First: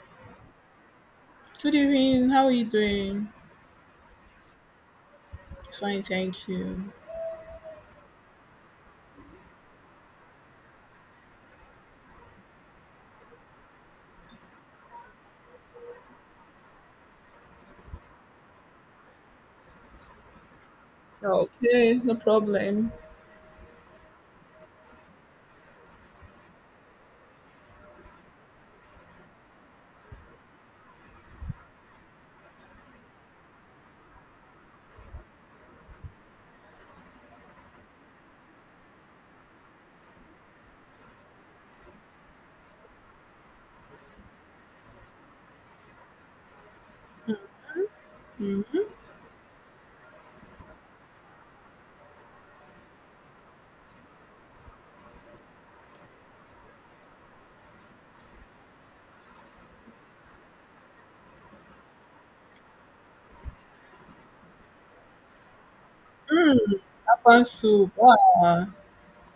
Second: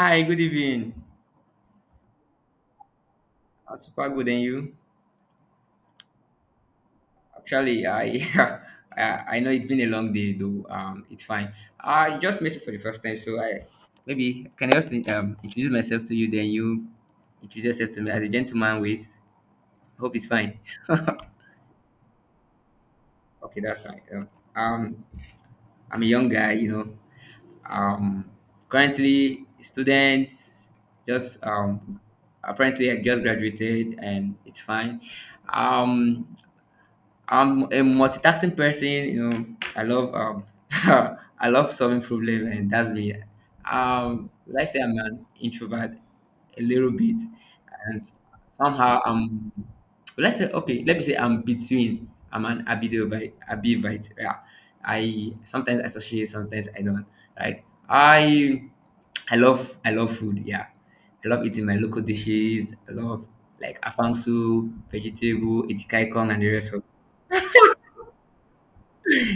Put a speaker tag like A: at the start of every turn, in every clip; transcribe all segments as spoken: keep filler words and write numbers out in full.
A: Hi, good evening.
B: Good evening. How are you doing?
A: I'm super good, and you?
B: Fine, thank you.
A: Actually, I, I I know it's been a long day, though. Um, it's fine. I just met you for the first time, so I maybe can I just um introduce myself to you, then you introduce yourself to me as a gentleman. With hope it's fine.
B: Oh, okay, no problem.
A: Okay, that's fine. Um, um, I'm a young guy, you know. Um, Currently student, just um, apparently I just graduated, and it's fine. Um, I'm a multitasking person. You know, I love um, I love solving problems, and that's me. Um, let's say I'm an introvert a little bit, and
B: Mm,
A: somehow I'm. Let's say okay. Let me say I'm between. I'm an ambivert. Ambivert. Yeah. I sometimes associate, sometimes I don't. Right. I I love I love food. Yeah. I love eating my local dishes. I love like afang soup, vegetable, itikaikong, and the
B: mm,
A: rest of
B: afang soup. Ah,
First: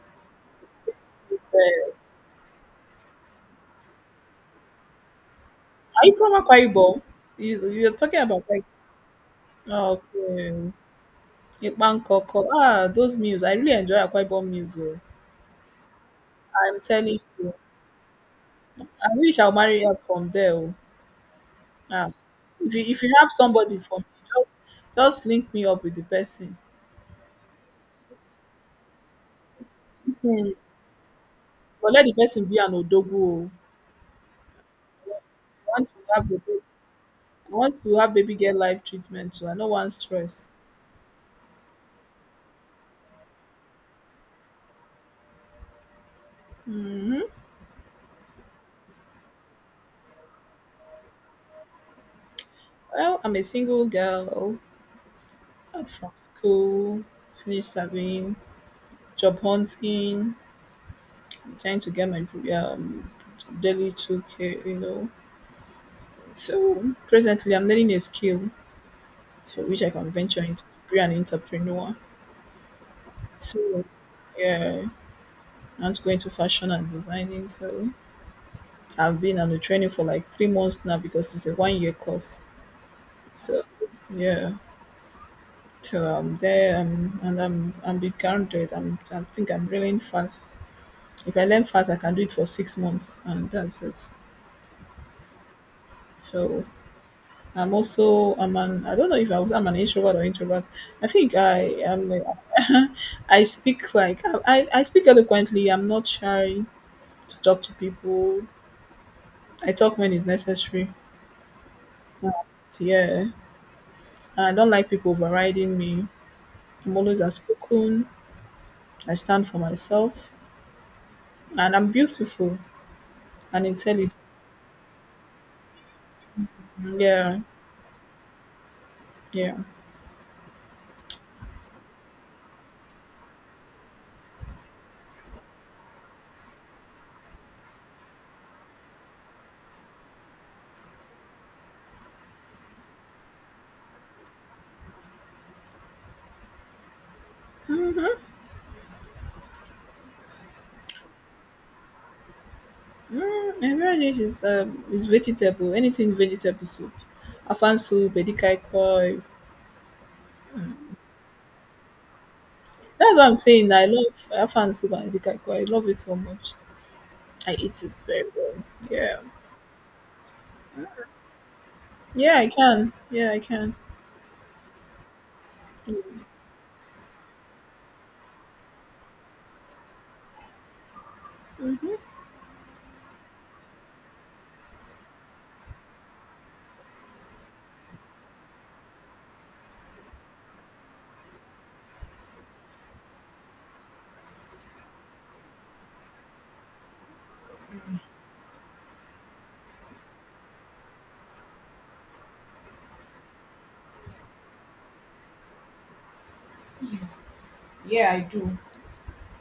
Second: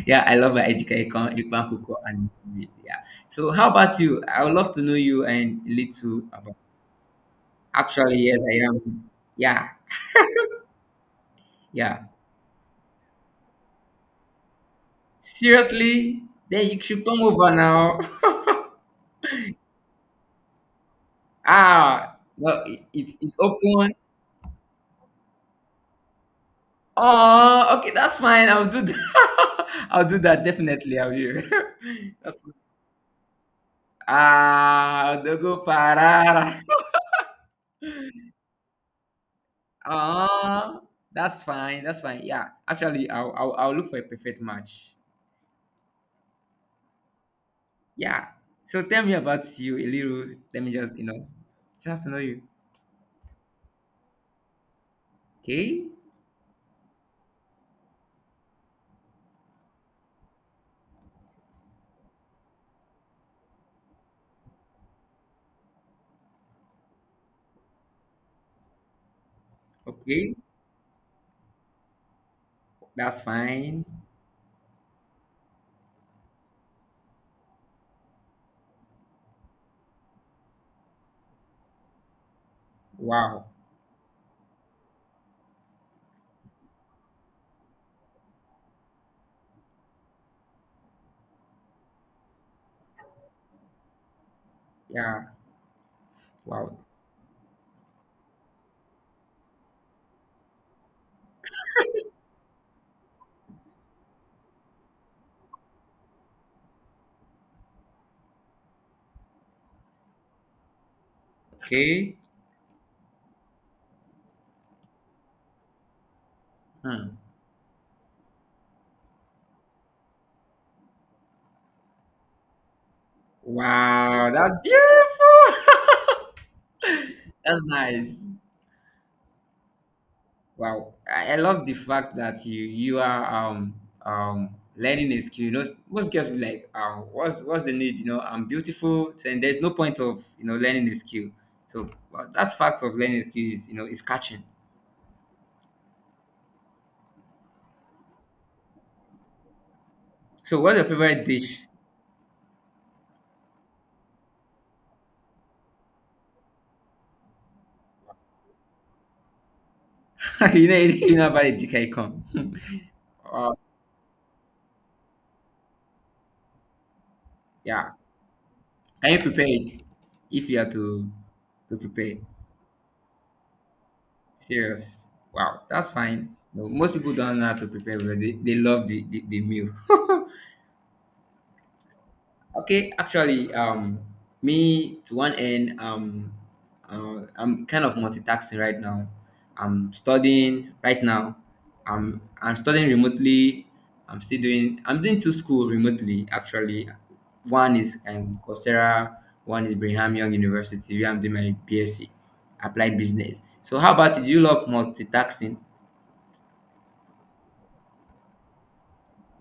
A: yeah, I love my Edika
B: eh,
A: Ikwankuko and yeah. So how about you? I would love to know you and
B: are you
A: little
B: from
A: about.
B: Akwa Ibom? You, you're
A: Actually,
B: talking
A: yes,
B: about like
A: I am. Yeah,
B: oh, okay, Ipan
A: yeah.
B: Koko. Ah, those meals. I really enjoy Akwa Ibom meals. Oh.
A: Seriously, then
B: I'm
A: you should
B: telling
A: come
B: you,
A: over now.
B: I wish I'll marry up from there. Oh. Ah,
A: Ah, well,
B: if
A: it,
B: you, if you
A: it's
B: have
A: it's
B: somebody
A: open.
B: for me, just just link me up with the person.
A: Oh, okay, that's fine. I'll do that. I'll do that
B: Hmm.
A: definitely. I'll do.
B: But let the
A: That's
B: person
A: fine.
B: be an odogu. Oh.
A: Ah, the go
B: I want to have odogu.
A: parara.
B: I want to have baby girl life treatment too. I no want stress.
A: Ah, that's fine. That's fine. Yeah, actually, I'll, I'll I'll look for a perfect match.
B: Hmm.
A: Yeah. So tell me about you a little. Let me just, you know, just have to know you.
B: Well, I'm a single girl,
A: Okay.
B: out from school, finished serving, job hunting, trying to get my um, daily two K, you know. So presently, I'm learning a skill to which I can
A: Okay.
B: venture into, be an entrepreneur.
A: That's
B: So,
A: fine.
B: yeah, I want to go into fashion and designing. So I've been on the training for like three months now because it's a one year course.
A: Wow.
B: So, yeah. So I'm there, um, and I'm I'm been grounded. I'm I think I'm learning fast. If I learn fast, I can do it for six months, and that's it.
A: Yeah.
B: So
A: Wow.
B: I'm also I'm an, I don't know if I was I'm an introvert or introvert. I think I am. I speak like I I I speak eloquently. I'm not shy to talk to people. I talk when it's necessary.
A: Okay.
B: But yeah, I don't like people overriding me. I'm
A: Hmm.
B: always outspoken. I stand for myself, and I'm beautiful and intelligent.
A: Wow. That's beautiful.
B: Yeah,
A: That's nice.
B: yeah.
A: Wow. I, I love the fact that you you are um um learning a skill. You know, most girls be like, um, what's what's the need? You know, I'm beautiful, so, and there's no point of you know learning a skill. So uh, that fact of learning a skill is you know is catching. So, what's your favorite dish?
B: Mm, every dish is um is vegetable. Anything vegetable soup, afan soup, edikai koi.
A: You know anything about the Dikaikon?
B: That's what I'm
A: uh,
B: saying. I love afan soup and edikai koi. I love it so much. I eat
A: yeah.
B: it very well.
A: Can
B: Yeah,
A: you prepare it if you are to to prepare?
B: yeah. I can. Yeah, I can.
A: Serious. Wow, that's fine. No, most people don't know how to prepare, but they, they love the, the, the meal.
B: Hmm.
A: Okay, actually, um, me to one end, um, uh, I'm kind of multitasking right now. I'm studying right now. I'm I'm studying remotely. I'm still doing I'm doing two school remotely actually. One is um, Coursera, one is Brigham Young University where I'm doing my BSc, applied business. So how about it? Do you love multitasking?
B: Yeah, I do.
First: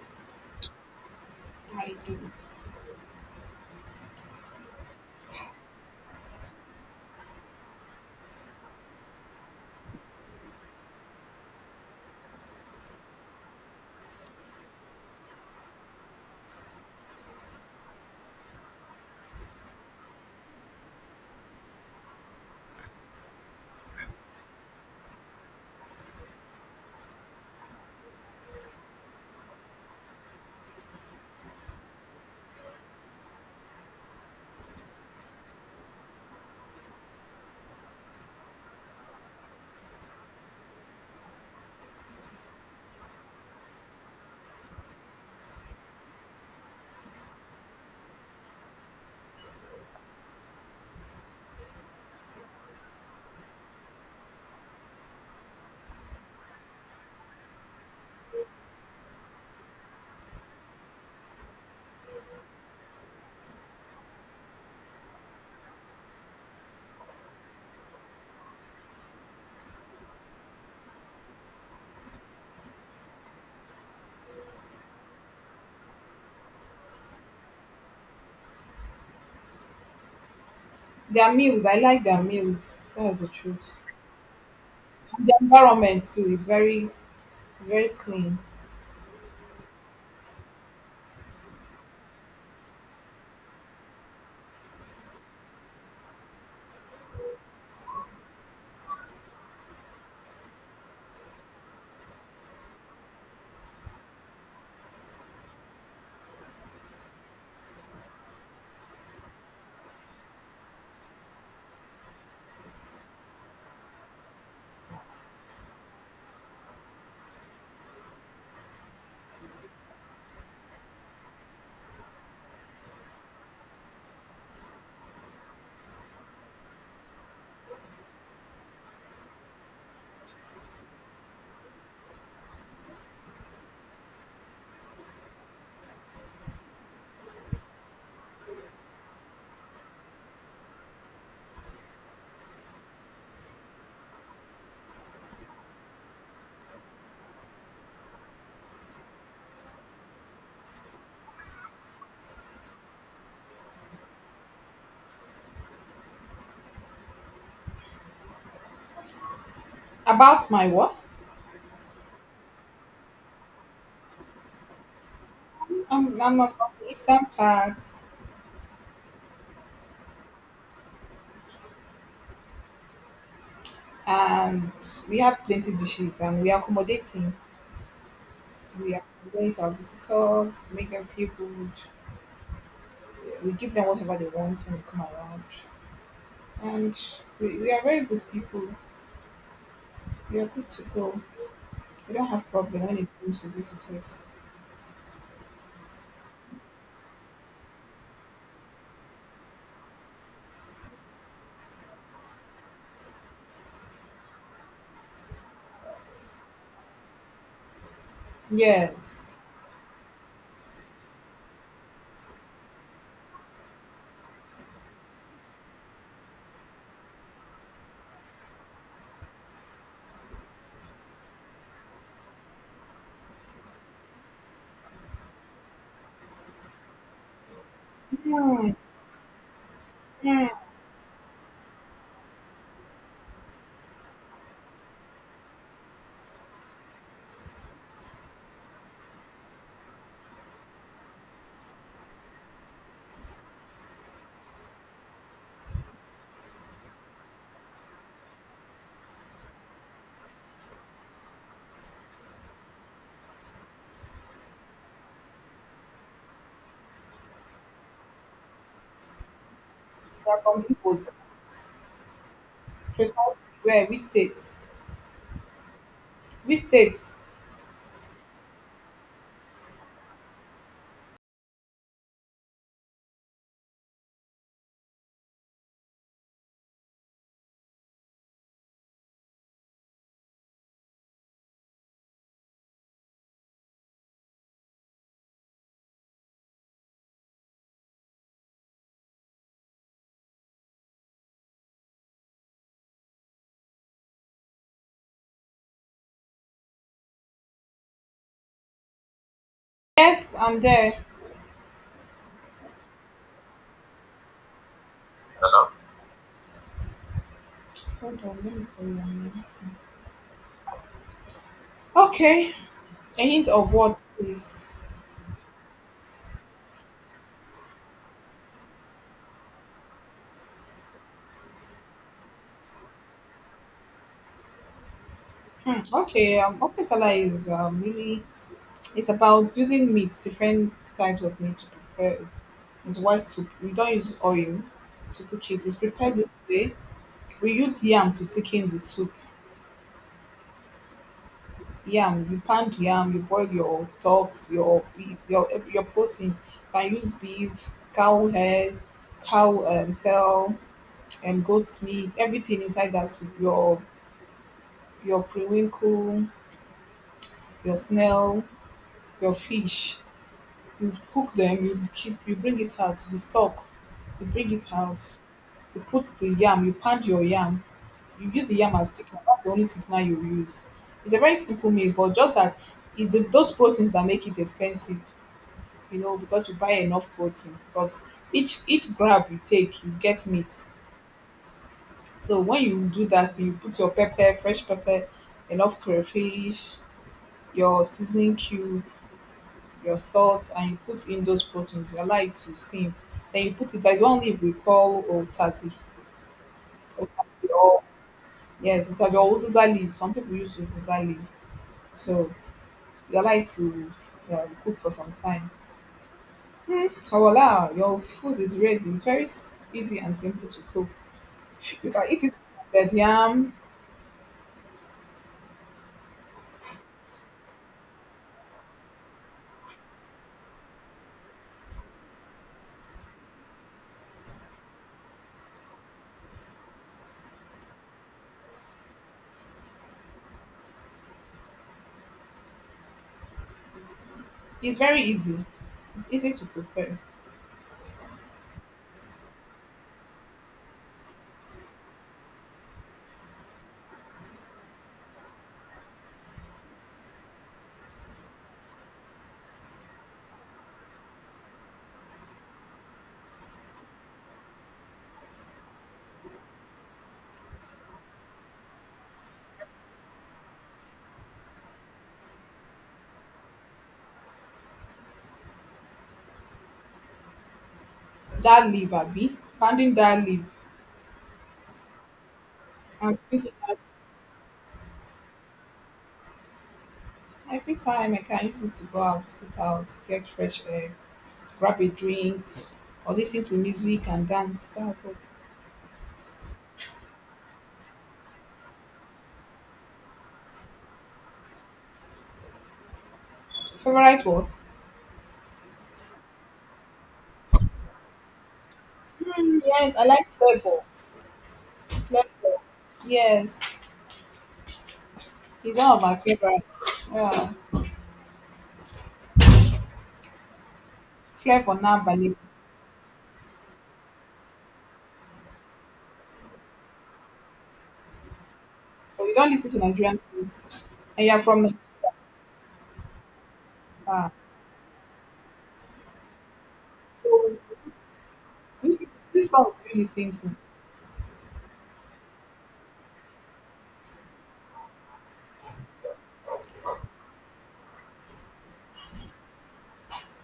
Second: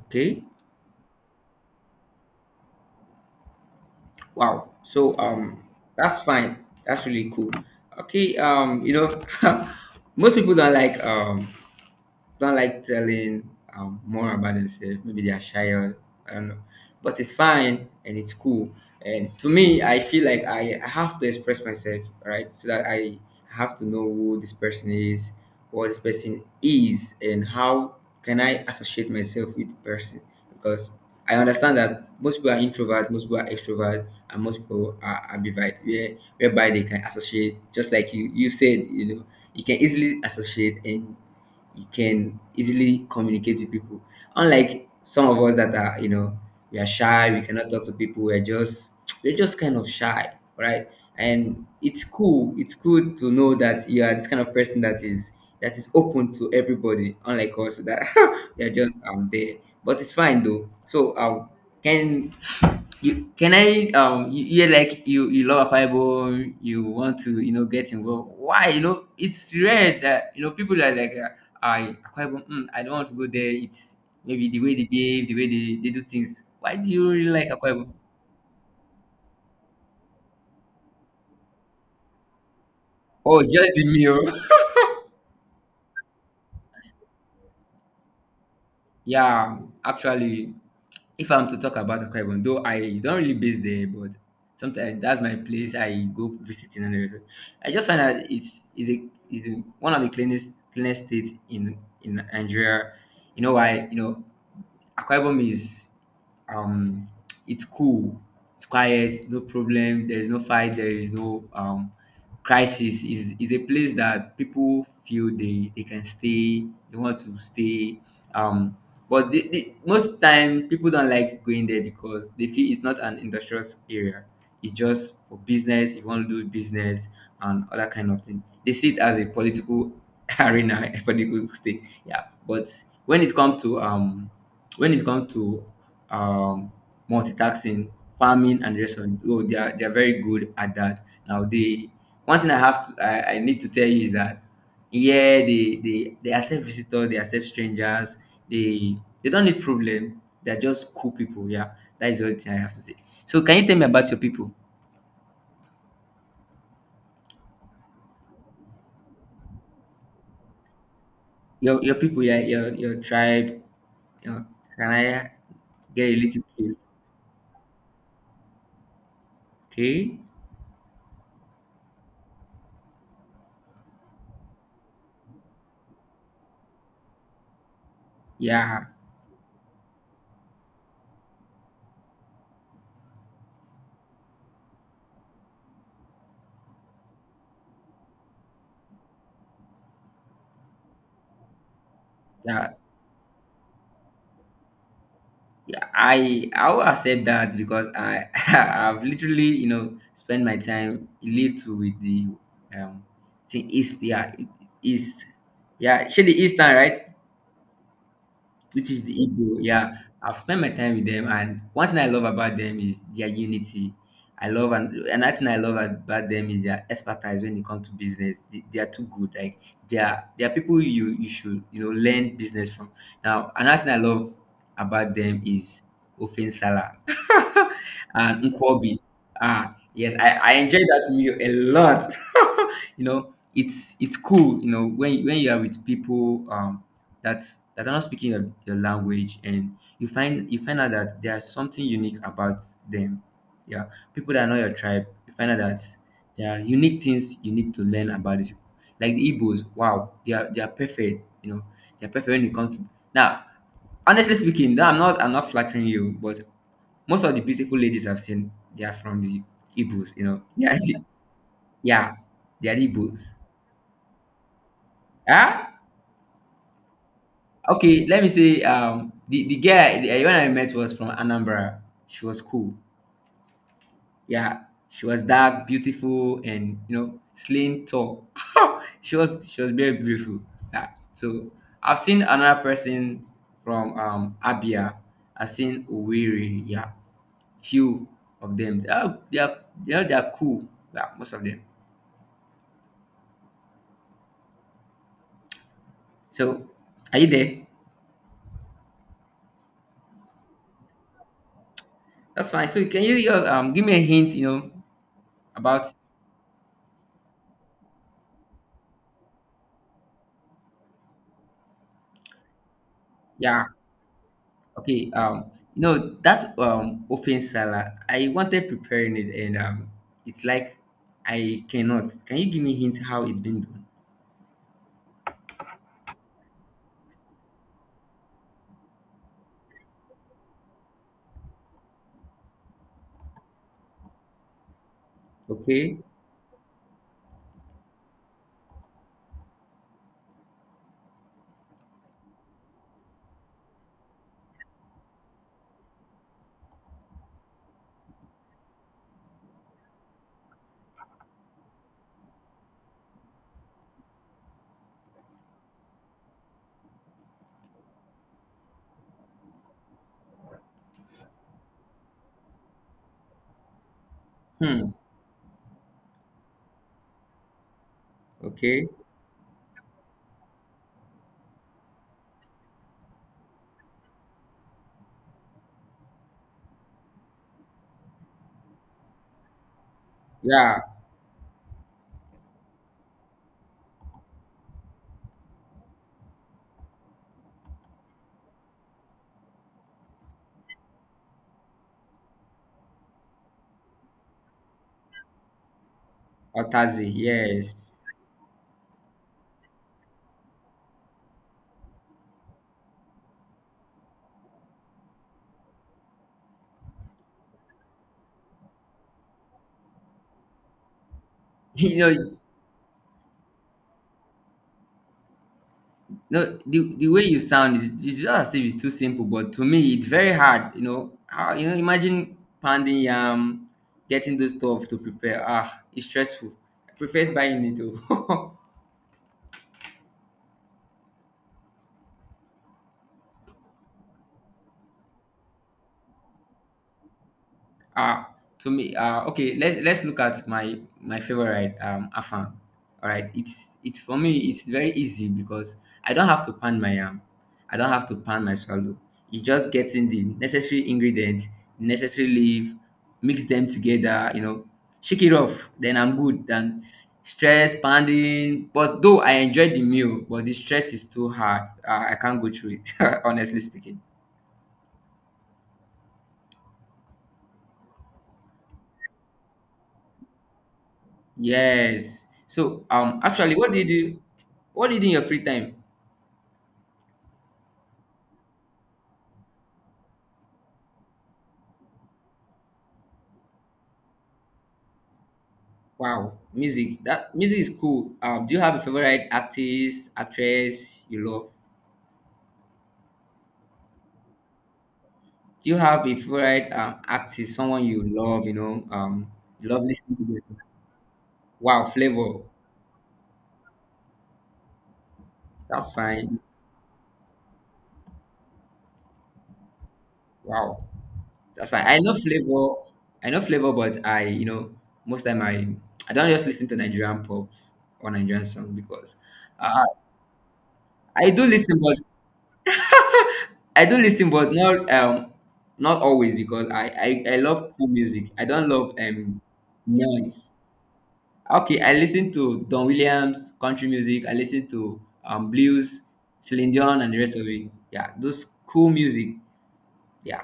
A: Okay.
B: I do.
A: Wow. So um, that's fine. That's really cool. Okay. Um, you know, most people don't like um don't like telling um, more about themselves. Maybe they are shy or I don't know. But it's fine and it's cool. And to me, I feel like I have to express myself, right? So that I have to know who this person is, what this person is, and how can I associate myself with the person. Because I understand that most people are introvert, most people are extrovert, and most people are ambivert, where, whereby they can associate, just like you, you said, you know, you can easily associate and you can easily communicate with people. Unlike some of us that are, you know, we are shy, we cannot talk to people, we're just we're just kind of shy, right? And it's cool, it's cool to know that you are this kind of person that is that is open to everybody, unlike us that we are just um there. But it's fine though. So um can you can I um you, you like you you love Akwa you want to you know get involved. Why? You know, it's rare that you know people are like uh, I Akwa Ibom, mm, I don't want to go there. It's maybe the way they behave, the way they, they do things. Why do you really like Akwa Ibom?
B: Their meals, I like their meals. That's the
A: Oh, just
B: truth.
A: the meal.
B: The environment too is very, very clean.
A: Yeah, actually, if I'm to talk about Akwa Ibom, though I don't really base there, but sometimes that's my place I go visiting and everything. I just find that it's is a is the- one of the cleanest cleanest states in in Nigeria. You know why? You know, Akwa Ibom is um it's cool, it's quiet, no problem. There is no fight. There is no um crisis. is is a place that people feel they they can stay. They want to stay. Um, but the, the, most time people don't like going there because they feel it's not an industrious area. It's just for business, if you want to do business and other kind of thing. They see it as a political arena, a political state. Yeah. But when it comes to um when it comes to um multitasking, farming and restaurant, oh they are they are very good at that. Now they one thing I have to I, I need to tell you is that yeah, they they they accept visitors, they accept strangers. They they don't need problem. They're just cool people. Yeah, that is the only thing I have to say. So, can you tell me about your people?
B: About my what?
A: Your your people. Yeah, your your tribe. Your, can I get a
B: I'm, I'm
A: little
B: not from
A: bit?
B: the eastern part.
A: Okay.
B: And we have plenty dishes and we accommodate him.
A: Yeah.
B: We accommodate our visitors, make them feel good. We give them whatever they want when they come around. And we, we are very good people. We are good to go. We don't have
A: Yeah.
B: problem when it comes to visitors.
A: Yeah. I I will accept that because I I've literally you know spent my time lived with the um thing east. Yeah, east. Yeah, actually eastern, right? Which is the
B: Yes.
A: Igbo. Yeah, I've spent my time with them, and one thing I love about them is their unity. I love and another thing I love about them is their expertise when it comes to business. They, they are too good. Like they are they are people you you should you know learn business from. Now another thing I love about them is Ofen Salah and Nkwobi. Ah yes, I,
B: Hmm.
A: I enjoyed that meal a lot. You know it's it's cool you know when when you are with people um that that are not speaking your, your language and you find you find out that there's something unique about them, yeah, people that are not your tribe you find out that there are unique things you need to learn about these people, like the Igbos, wow, they are they are perfect, you know, they're perfect when it comes to now, honestly speaking, no, i'm not i'm not flattering you, but most of the beautiful ladies I've seen, they are from the Igbos, you
B: They are
A: know.
B: from
A: Yeah,
B: Igbos.
A: yeah, they are
B: Precisely
A: Igbos.
B: where? Which states?
A: Ah,
B: Which states?
A: okay. Let me say, um, the the girl, the, the one I met was from Anambra. She was cool. Yeah, she was dark, beautiful, and you know, slim, tall. she was she was very beautiful. Yeah. So I've seen another person from um Abia. I've seen Owerri. Yeah, few of them. They are they are, they are, they are cool. Yeah, most of them. So are you there?
B: Yes, I'm there.
A: That's fine. So can you just um give me a hint? You know about
B: Hold on, let me call you. Okay. A hint
A: yeah.
B: of what, please?
A: Okay, um, you know that um open salad, I wanted preparing it, and um, it's like I cannot. Can you give me hint how it's been done?
B: Hmm, okay, um, okra salad is um, really it's about using meats, different types of meat to prepare. It's white soup. We don't use oil to cook it. It's
A: Okay.
B: prepared this way. We use yam to thicken the soup. Yam, you pound yam, you boil your stocks, your beef, your your protein. You can use beef, cow hair, cow um, tail, and goat's meat. Everything inside that soup. Your your periwinkle, your snail, your fish, you cook them, you keep, you bring it out the stock. You bring it
A: Hmm.
B: out, you put the yam, you pound your yam, you use the yam
A: Okay.
B: as thickener. That's the only thickener you use. It's a very simple meal, but just that it's the, those proteins that make it expensive, you know, because you buy enough protein, because each each grab you take you get meat.
A: Yeah.
B: So when you do that, you put your pepper, fresh pepper, enough crayfish, your seasoning cube, your salt, and you put in those proteins, you allow it to simmer. Then you put it, there's one leaf we call otati.
A: Otazi.
B: Otati or
A: Yes.
B: yes, otati or uziza leaf. Some people use uziza leaf. So you allow it to um, cook for some time. Kawala, your food is ready. It's very s- easy and simple to cook. You
A: You
B: can eat
A: know,
B: it with yam.
A: no, the, the way you sound is it's just as if it's too simple, but to me it's very hard. You know, how you know, imagine pounding yam, getting those stuff to prepare. Ah, it's stressful. I prefer buying it. too.
B: It's very easy. It's easy to prepare.
A: Uh, to me, uh, okay, let's let's look at my my favorite um afam. All right, it's it's for me it's very easy because I don't have to pan my yam, I don't have to pan my swallow. You just get in the necessary ingredient, necessary leaf, mix them together, you know, shake it off. Then I'm good. Then stress, pounding. But though I enjoyed the meal, but the stress is too hard. Uh, I can't go through it, honestly speaking.
B: That leaf, Abi, pounding that leaf
A: Yes. So
B: and
A: um
B: squeezing
A: actually what
B: that.
A: do you do what do you do in your free time?
B: Every time I can use it to go out, sit out, get fresh air, grab a drink, or listen to music and dance. That's it.
A: Wow, music. That music is cool. Um do you have a favorite artist, actress you love?
B: Favorite what?
A: Do you have a favorite um artist, someone you love, you know? Um you love listening to their song? Wow,
B: Flavour.
A: flavor.
B: Yes, he's one
A: That's
B: of my
A: fine.
B: favorites. Yeah.
A: Wow. That's
B: Flavor
A: fine. I know
B: Nambali.
A: flavor. I know flavor, but I you know, most time I I don't just listen to Nigerian pops or Nigerian songs because
B: But you don't listen to
A: uh,
B: Nigerian songs. And
A: I
B: you're
A: do
B: from Nigeria.
A: listen, but I do listen,
B: Ah,
A: but not um not always because I I, I
B: so
A: love cool music. I don't love
B: which,
A: um
B: which songs do you listen to?
A: noise. Okay, I listen to Don Williams country music. I listen to um blues, Celine Dion, and the rest of it. Yeah, those cool music. Yeah.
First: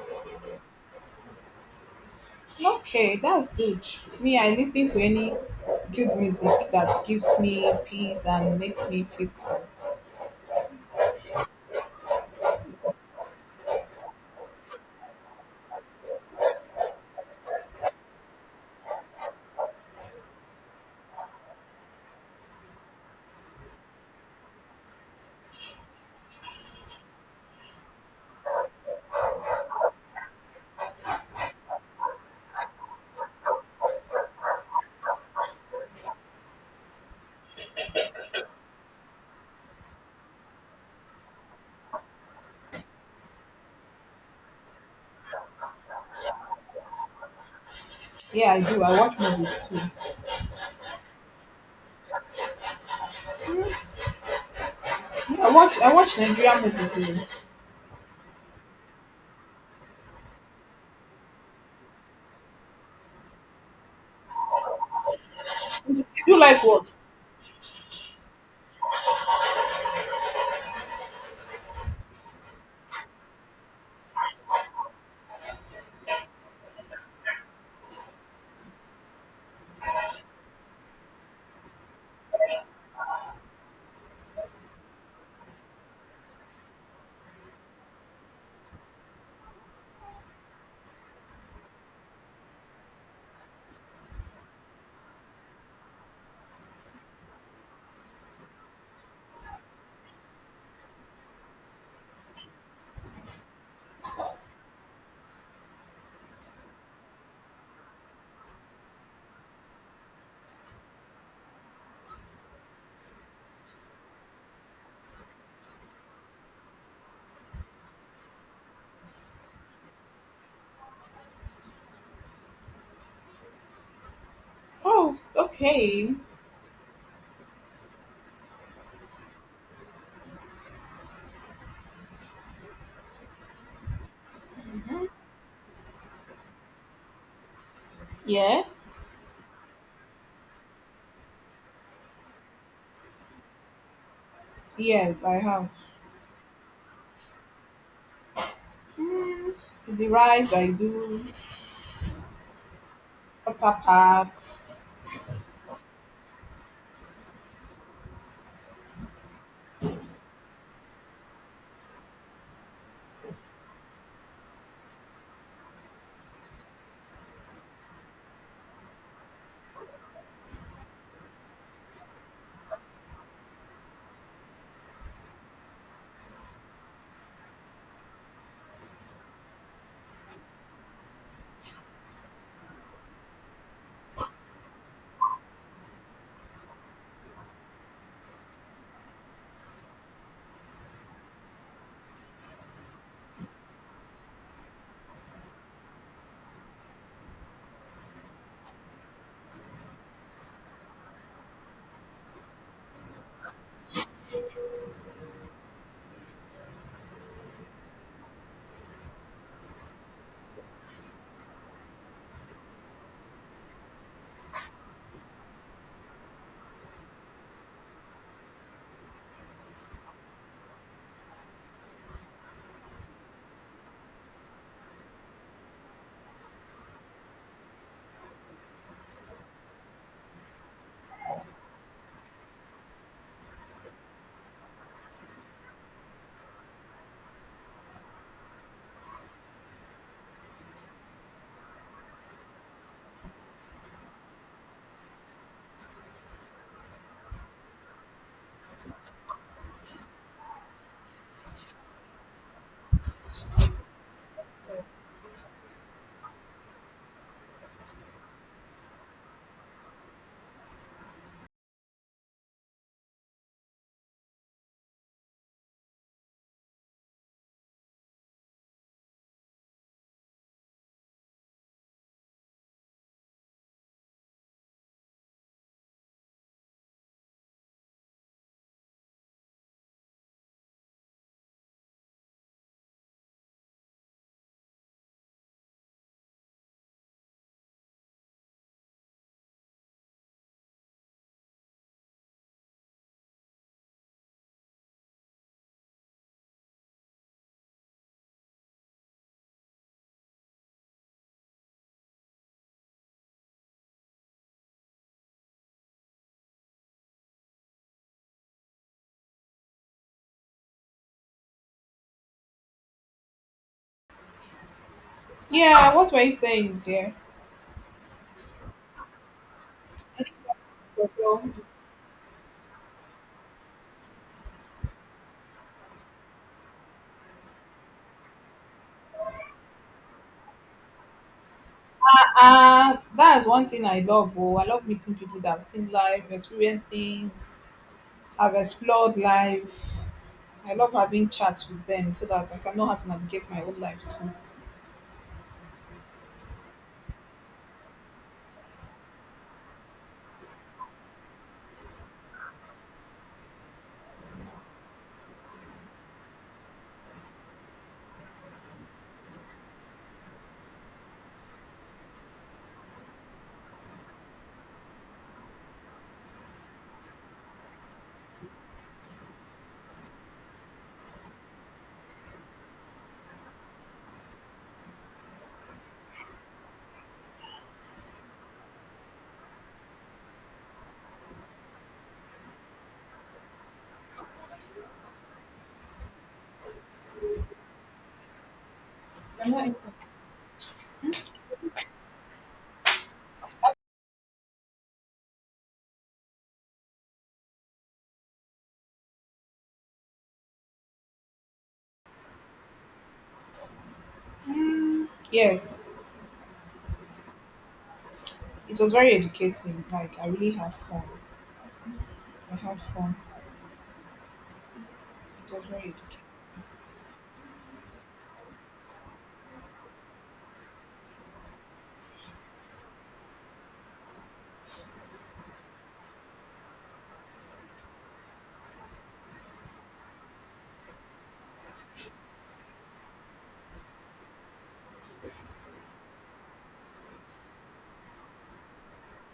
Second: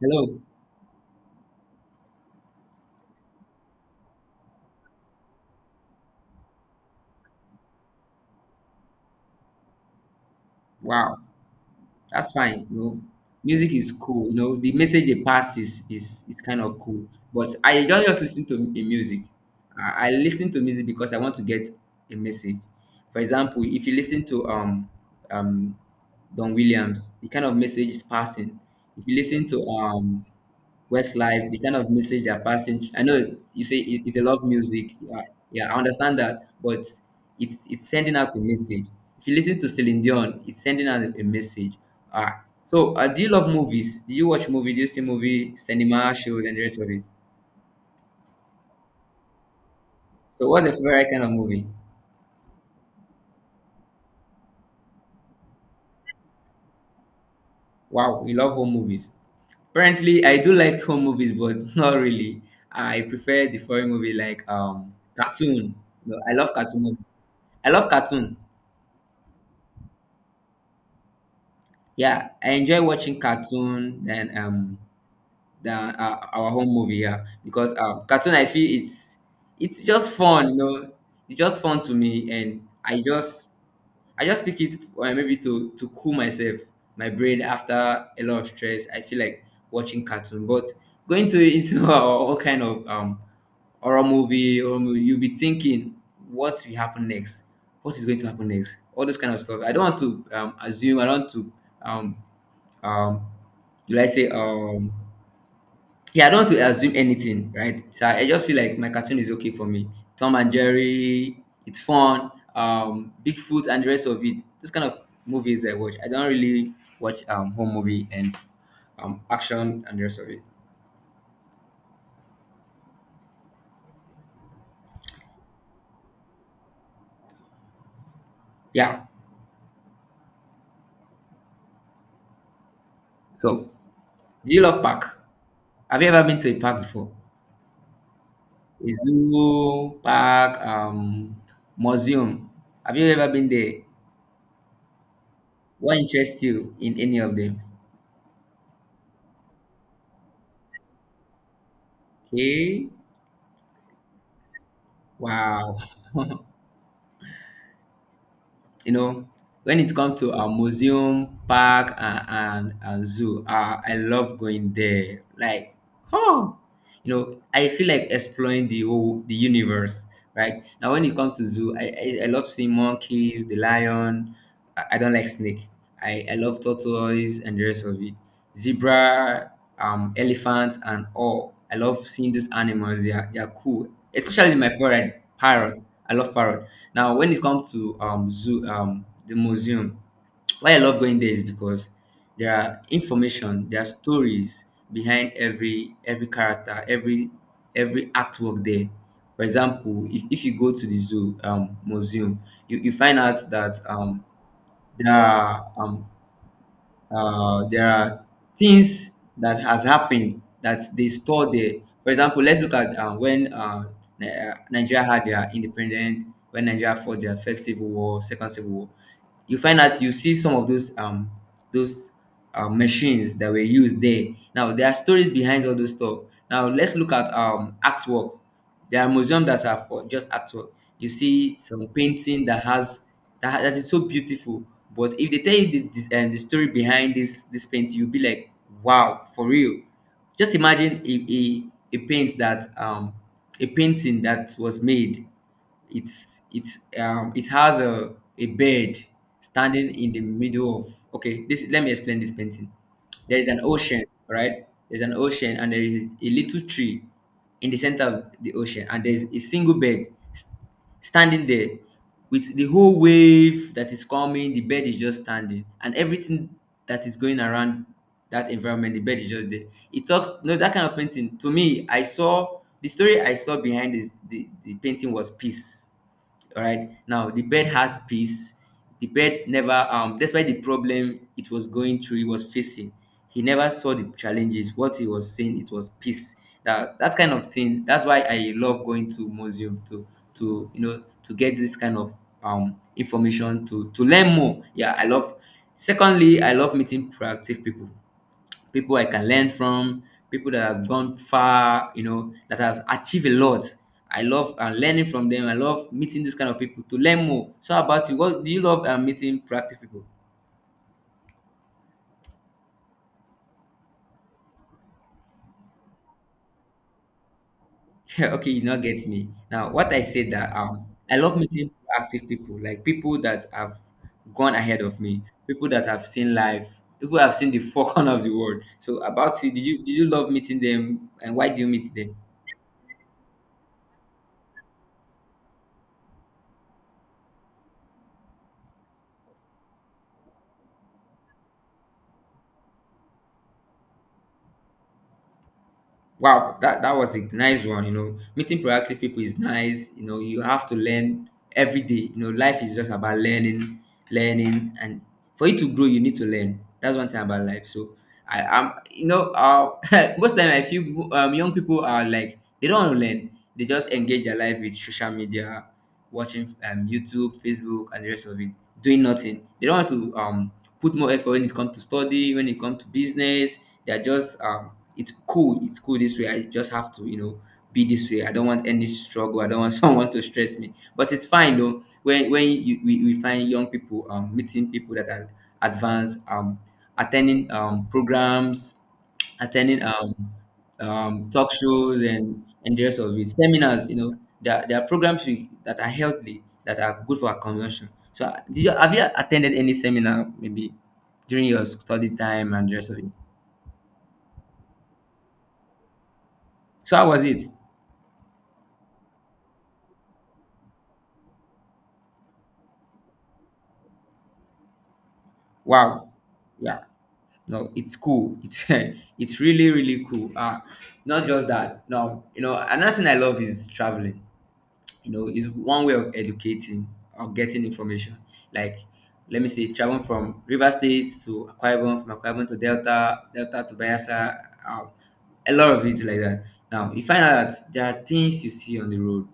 A: Hello.
B: Okay, that's good. Me, I listen to any good music that gives me peace and makes me feel calm.
A: Wow. That's fine. You know, music is cool. You know, the message they pass is is is kind of cool. But I don't just listen to m- music. I, I listen to music because I want to get a message. For example, if you listen to um um Don Williams, the kind of message is passing. If you listen to um Westlife, the kind of message they're passing. I know you say it- it's a love music. Yeah, yeah, I understand that, but it's it's sending out a message. If you listen to Celine Dion, it's sending out a message. Ah, so uh, do you love movies? Do you watch movie? Do you see movie, cinema shows, and the rest of it?
B: Yeah, I do. I watch movies too.
A: So what's your favorite kind of movie?
B: Yeah, I watch I watch Nigerian movies too.
A: Wow, you love home movies. Apparently, I do like home movies, but not really. I prefer the foreign movie like um cartoon.
B: You
A: No, I
B: do
A: love
B: like
A: cartoon
B: what?
A: movie. I love cartoon. Yeah, I enjoy watching cartoon than um than uh, our home movie here because uh, cartoon I feel it's it's just fun, you know, it's just fun to me, and I just I just pick it uh, maybe to to cool myself, my brain after a lot of stress. I feel like watching cartoon, but going to into all kind of um horror movie, horror movie, you'll be thinking what will happen next, what is going to happen next, all those kind of stuff. I don't want to um, assume. I don't want to um um do I say um Yeah, I don't want to assume anything, right? So I, I just feel like my cartoon is okay for me. Tom and Jerry, it's fun. Um, Bigfoot and the rest of it. This kind of movies I watch. I don't really watch um home movie and um action and the rest of it.
B: Oh, okay.
A: Yeah. So do you love park? Have you ever been to a park before? A
B: Yes.
A: zoo, park, um, museum. Have you ever been there?
B: Yes, I have.
A: What interests you in any of them?
B: It's the rides I do.
A: Okay.
B: Water park.
A: Wow. You know, when it comes to a museum, park, and, and, and zoo, uh, I love going there. Like, oh, you know I feel like exploring the whole the universe right now. When it comes to zoo, i i, I love seeing monkeys, the lion. I, I don't like snake. I, I love tortoise and the rest of it, zebra, um elephant and all. I love seeing those animals. They are, they are cool, especially my favorite, parrot. I love parrot. Now when it comes to um zoo, um the museum, why I love going there is because there are information, there are stories behind every every character, every every artwork there. For example, if, if you go to the zoo, um, museum, you, you find out that um, there are um, uh, there are things that has happened that they store there. For example, let's look at uh, when uh, Ni- uh, Nigeria had their independence, when Nigeria fought their first civil war, second civil war. You find out, you see some of those um, those uh, machines that were used there. Now there are stories behind all those stuff. Now let's look at um, artwork. There are museums that are for just artwork. You see some painting that has that, ha- that is so beautiful. But if they tell you the, the, uh, the story behind this this painting, you'll be like, wow, for real. Just imagine a, a, a paint that um a painting that was made. It's it's um it has a a bird standing in the middle of, okay, this, let me explain this painting. There is an ocean, right, there's an ocean, and there is a little tree in the center of the ocean, and there's a single bird standing there. With the whole wave that is coming, the bird is just standing, and everything that is going around that environment, the bird is just there. It talks. No, that kind of painting to me, I saw the story I saw behind this the, the painting was peace. All right, now the bed has peace. The bed never, um despite the problem it was going through, it was facing, he never saw the challenges. What he was saying, it was peace. That that kind of thing, that's why I love going to museum to to you know to get this kind of um information to to learn more. Yeah, I love. Secondly, I love meeting proactive people, people I can learn from, people that have gone far, you know, that have achieved a lot. I love uh, learning from them. I love meeting this kind of people to learn more. So how about you, what do you love, uh, meeting proactive people?
B: Yeah, what were you saying there?
A: Okay, you not get me. Now, what I said that um,
B: As
A: I love
B: well.
A: meeting active people, like people that have gone ahead of me, people that have seen life, people that have seen the four corner of the world. So about you, did you did you love meeting them, and why do you meet them?
B: Uh, that is one thing I love. Oh, I love meeting people that have seen life, experienced things, have explored life. I love having chats with them so that I can know how to navigate my own life too.
A: Wow, that, that was a nice one. You know, meeting proactive people is nice. You know, you have to learn every day. You know, life is just about learning, learning, and for you to grow, you need to learn. That's one thing about life. So I am, you know, uh, most time I feel, um, young people are like they don't want to learn. They just engage their life with social media, watching um, YouTube, Facebook, and the rest of it, doing nothing. They don't want to, um, put more effort when it comes to study, when it comes to business. They are just, um, it's cool, it's cool this way. I just have to, you know, be this way. I don't want any struggle. I don't want someone to stress me. But it's fine though. When when you, we, we find young people, um, meeting people that are advanced, um, attending um, programs,
B: Right.
A: attending um, um, talk shows and, and the rest of it. Seminars. You know, there, are- there are programs, we, that are healthy, that are good for our consumption. So, uh, did you, have you attended any seminar maybe during your study time and the rest of it?
B: Yes,
A: So, how was it?
B: it was very educating. Like I really had fun. I had fun. It was very
A: Wow.
B: educating.
A: Yeah. No, it's cool. It's it's really really cool. Uh not just that. No, you know, another thing I love is traveling. You know, is one way of educating or getting information. Like, let me say traveling from River State to Akwa Ibom, from Akwa Ibom to Delta, Delta to Bayelsa, um a lot of it like that. Now you find out that there are things you see on the road,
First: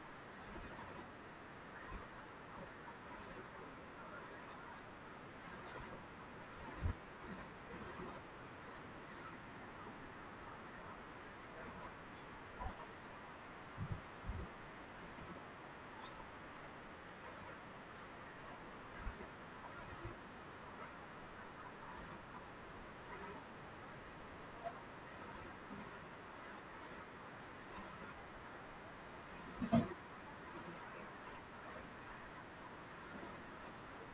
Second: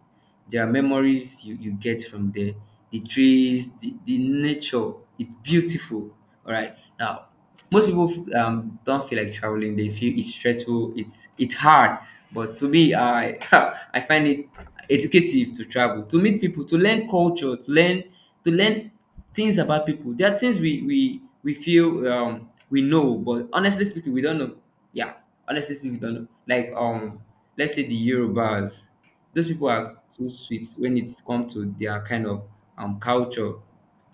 A: there are memories you, you get from there, the trees, the, the nature, it's beautiful. All right. Now most people, um, don't feel like traveling. They feel it's stressful, it's it's hard. But to me, I I find it educative to travel, to meet people, to learn culture, to learn to learn things about people. There are things we we we feel, um we know, but honestly speaking, we don't know. Yeah, honestly speaking, we don't know. Like, um, let's say the Yorubas, those people are too sweet when it's come to their kind of um culture.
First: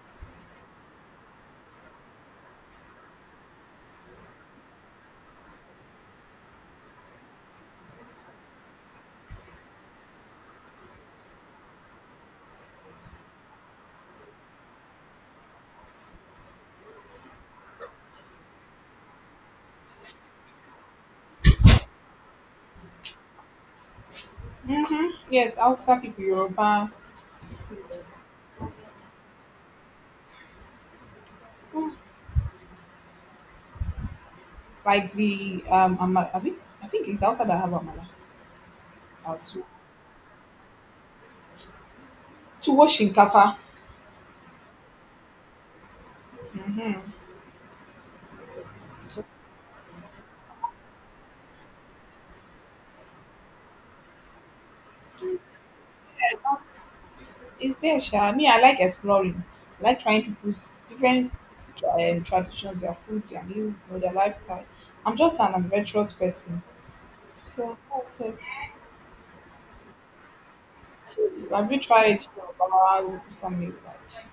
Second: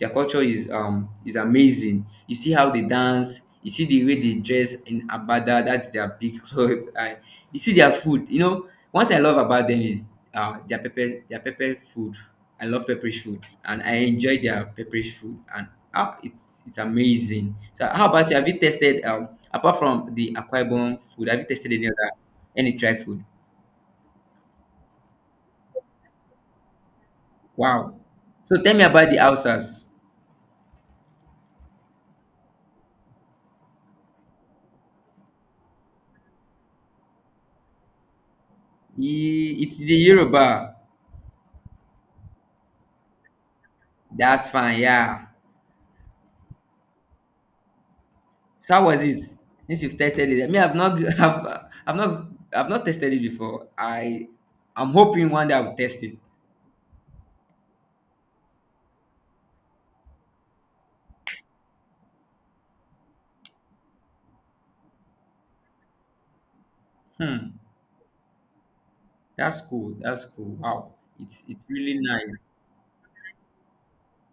A: Their culture is um is amazing. You see how they dance. You see the way they dress in abada. That's their big clothes. And you see their food. You know, one thing I love about them is uh their pepper their pepper food. I love pepperish food, and I enjoy their pepperish food, and ah, it's it's amazing. So how about you? Have you tasted, um apart from the Akwa Ibom food, have you tasted any other, any dry food?
B: Yes, outside people, Yoruba.
A: Wow. So tell me about the Hausas.
B: Like the um, ama-, I mean, I think it's outside that have Amala or
A: Ye-
B: to
A: It's the Yoruba.
B: to wash in Kafa.
A: That's fine, yeah. So how was it? Since you've tested it, I mean, I've not, I've, I've not, I've not tested it before. I, I'm hoping one day I'll test it.
B: Yeah, that's- It's there, Sha. I mean, I like exploring. I like trying people's different um, traditions, their food, their meals, you know, their lifestyle. I'm just an adventurous person.
A: Hmm,
B: So that's it.
A: that's cool. That's cool. Wow,
B: So
A: it's it's
B: have you
A: really
B: tried
A: nice.
B: Yoruba something like?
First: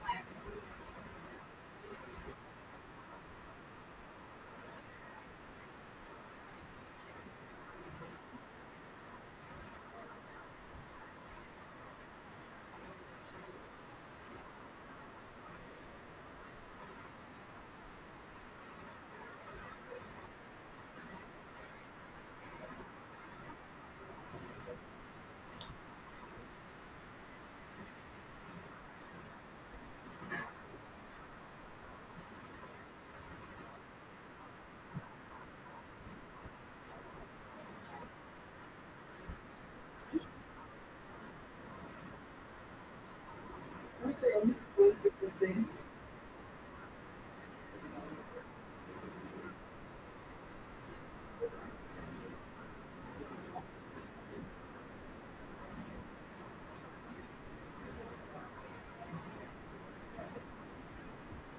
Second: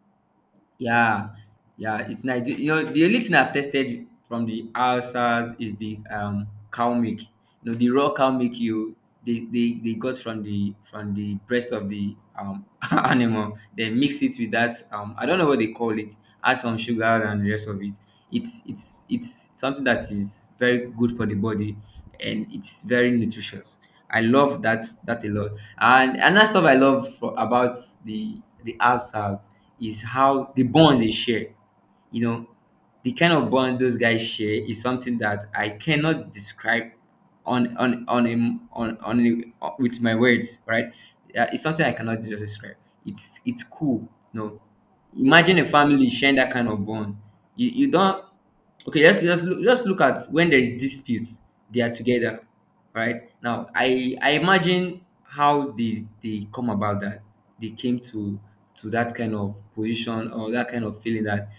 A: Yeah, yeah, it's nice. You know, the only thing I've tested from the Hausas is the um cow milk. You know, the raw cow milk you they, they, they got from the from the breast of the um animal. They mix it with that, um I don't know what they call it. Add some sugar and the rest of it. It's it's it's something that is very good for the body, and it's very nutritious. I love that that a lot. And another stuff I love, for, about the the Hausas, is how the bond they share. You know, the kind of bond those guys share is something that I cannot describe on on on a, on on a, with my words. Right? Uh, it's something I cannot just describe. It's it's cool. You know, imagine a family sharing that kind of bond. You you don't Okay, let's just look, just look at when there is disputes, they are together. Right now, i i imagine how they they come about that. They came to to that kind of position, or that kind of feeling that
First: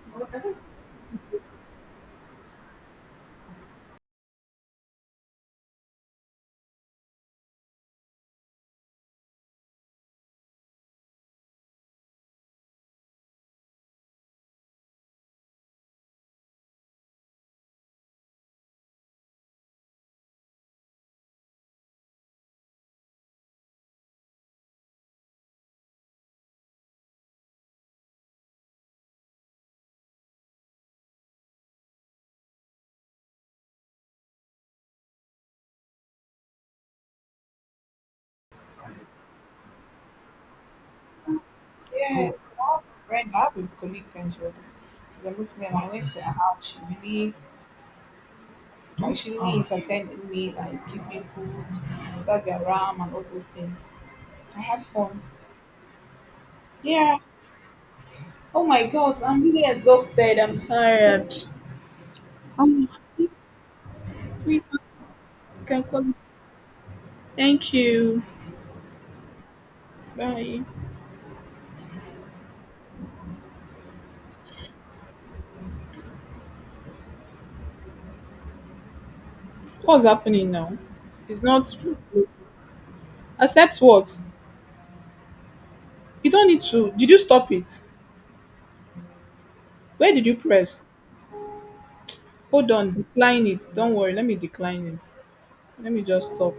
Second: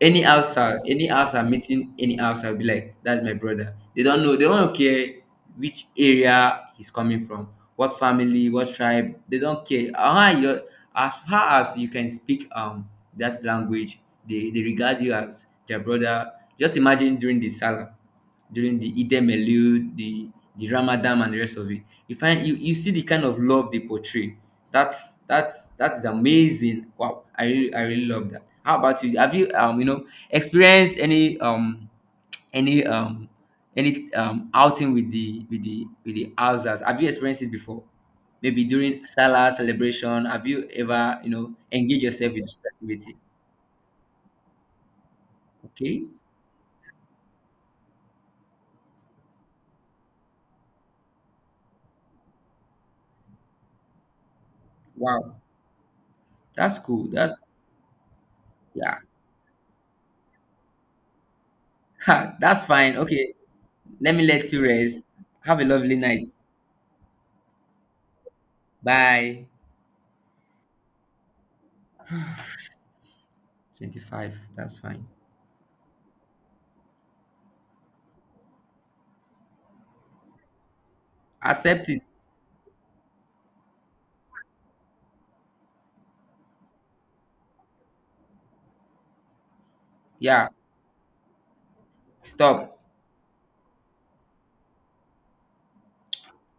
A: any outside, any outside meeting, any outside be like, that's my brother. They don't know, they don't care which area he's coming from, what family, what tribe. They don't care. Ah, you, as far as you can speak um that language, they, they regard you as their brother. Just imagine during the salah, during the Eid Melud, the the Ramadan and the rest of it. You find, you, you see the kind of love they portray. That's that's that is amazing. Wow, I really I really love that. How about you? Have you um you know experienced any, um any um any um outing with the with the with the houses? Have you experienced it before, maybe during salah celebration? Have you ever, you know engage yourself with
B: Yes,
A: this
B: I have a
A: activity?
B: friend, I have a colleague friend. She was she's a Muslim. I
A: Okay,
B: went to her house. She really actually, entertaining me, like give me food, that's their ram and all those things. I had fun.
A: wow, that's cool,
B: Yeah.
A: that's,
B: Oh my
A: yeah.
B: god, I'm really exhausted. I'm tired.
A: Ha, that's
B: Um,
A: fine. Okay, let me let
B: please,
A: you rest. Have a
B: I can
A: lovely
B: call you.
A: night.
B: Thank you.
A: Bye.
B: Bye.
A: twenty-five, that's fine.
B: What's happening now? It's not.
A: Accept it.
B: Accept what? You don't need to. Did you stop it? Where did you
A: Yeah.
B: press? Hold
A: Stop.
B: on. Decline it. Don't worry. Let me decline it. Let me just stop.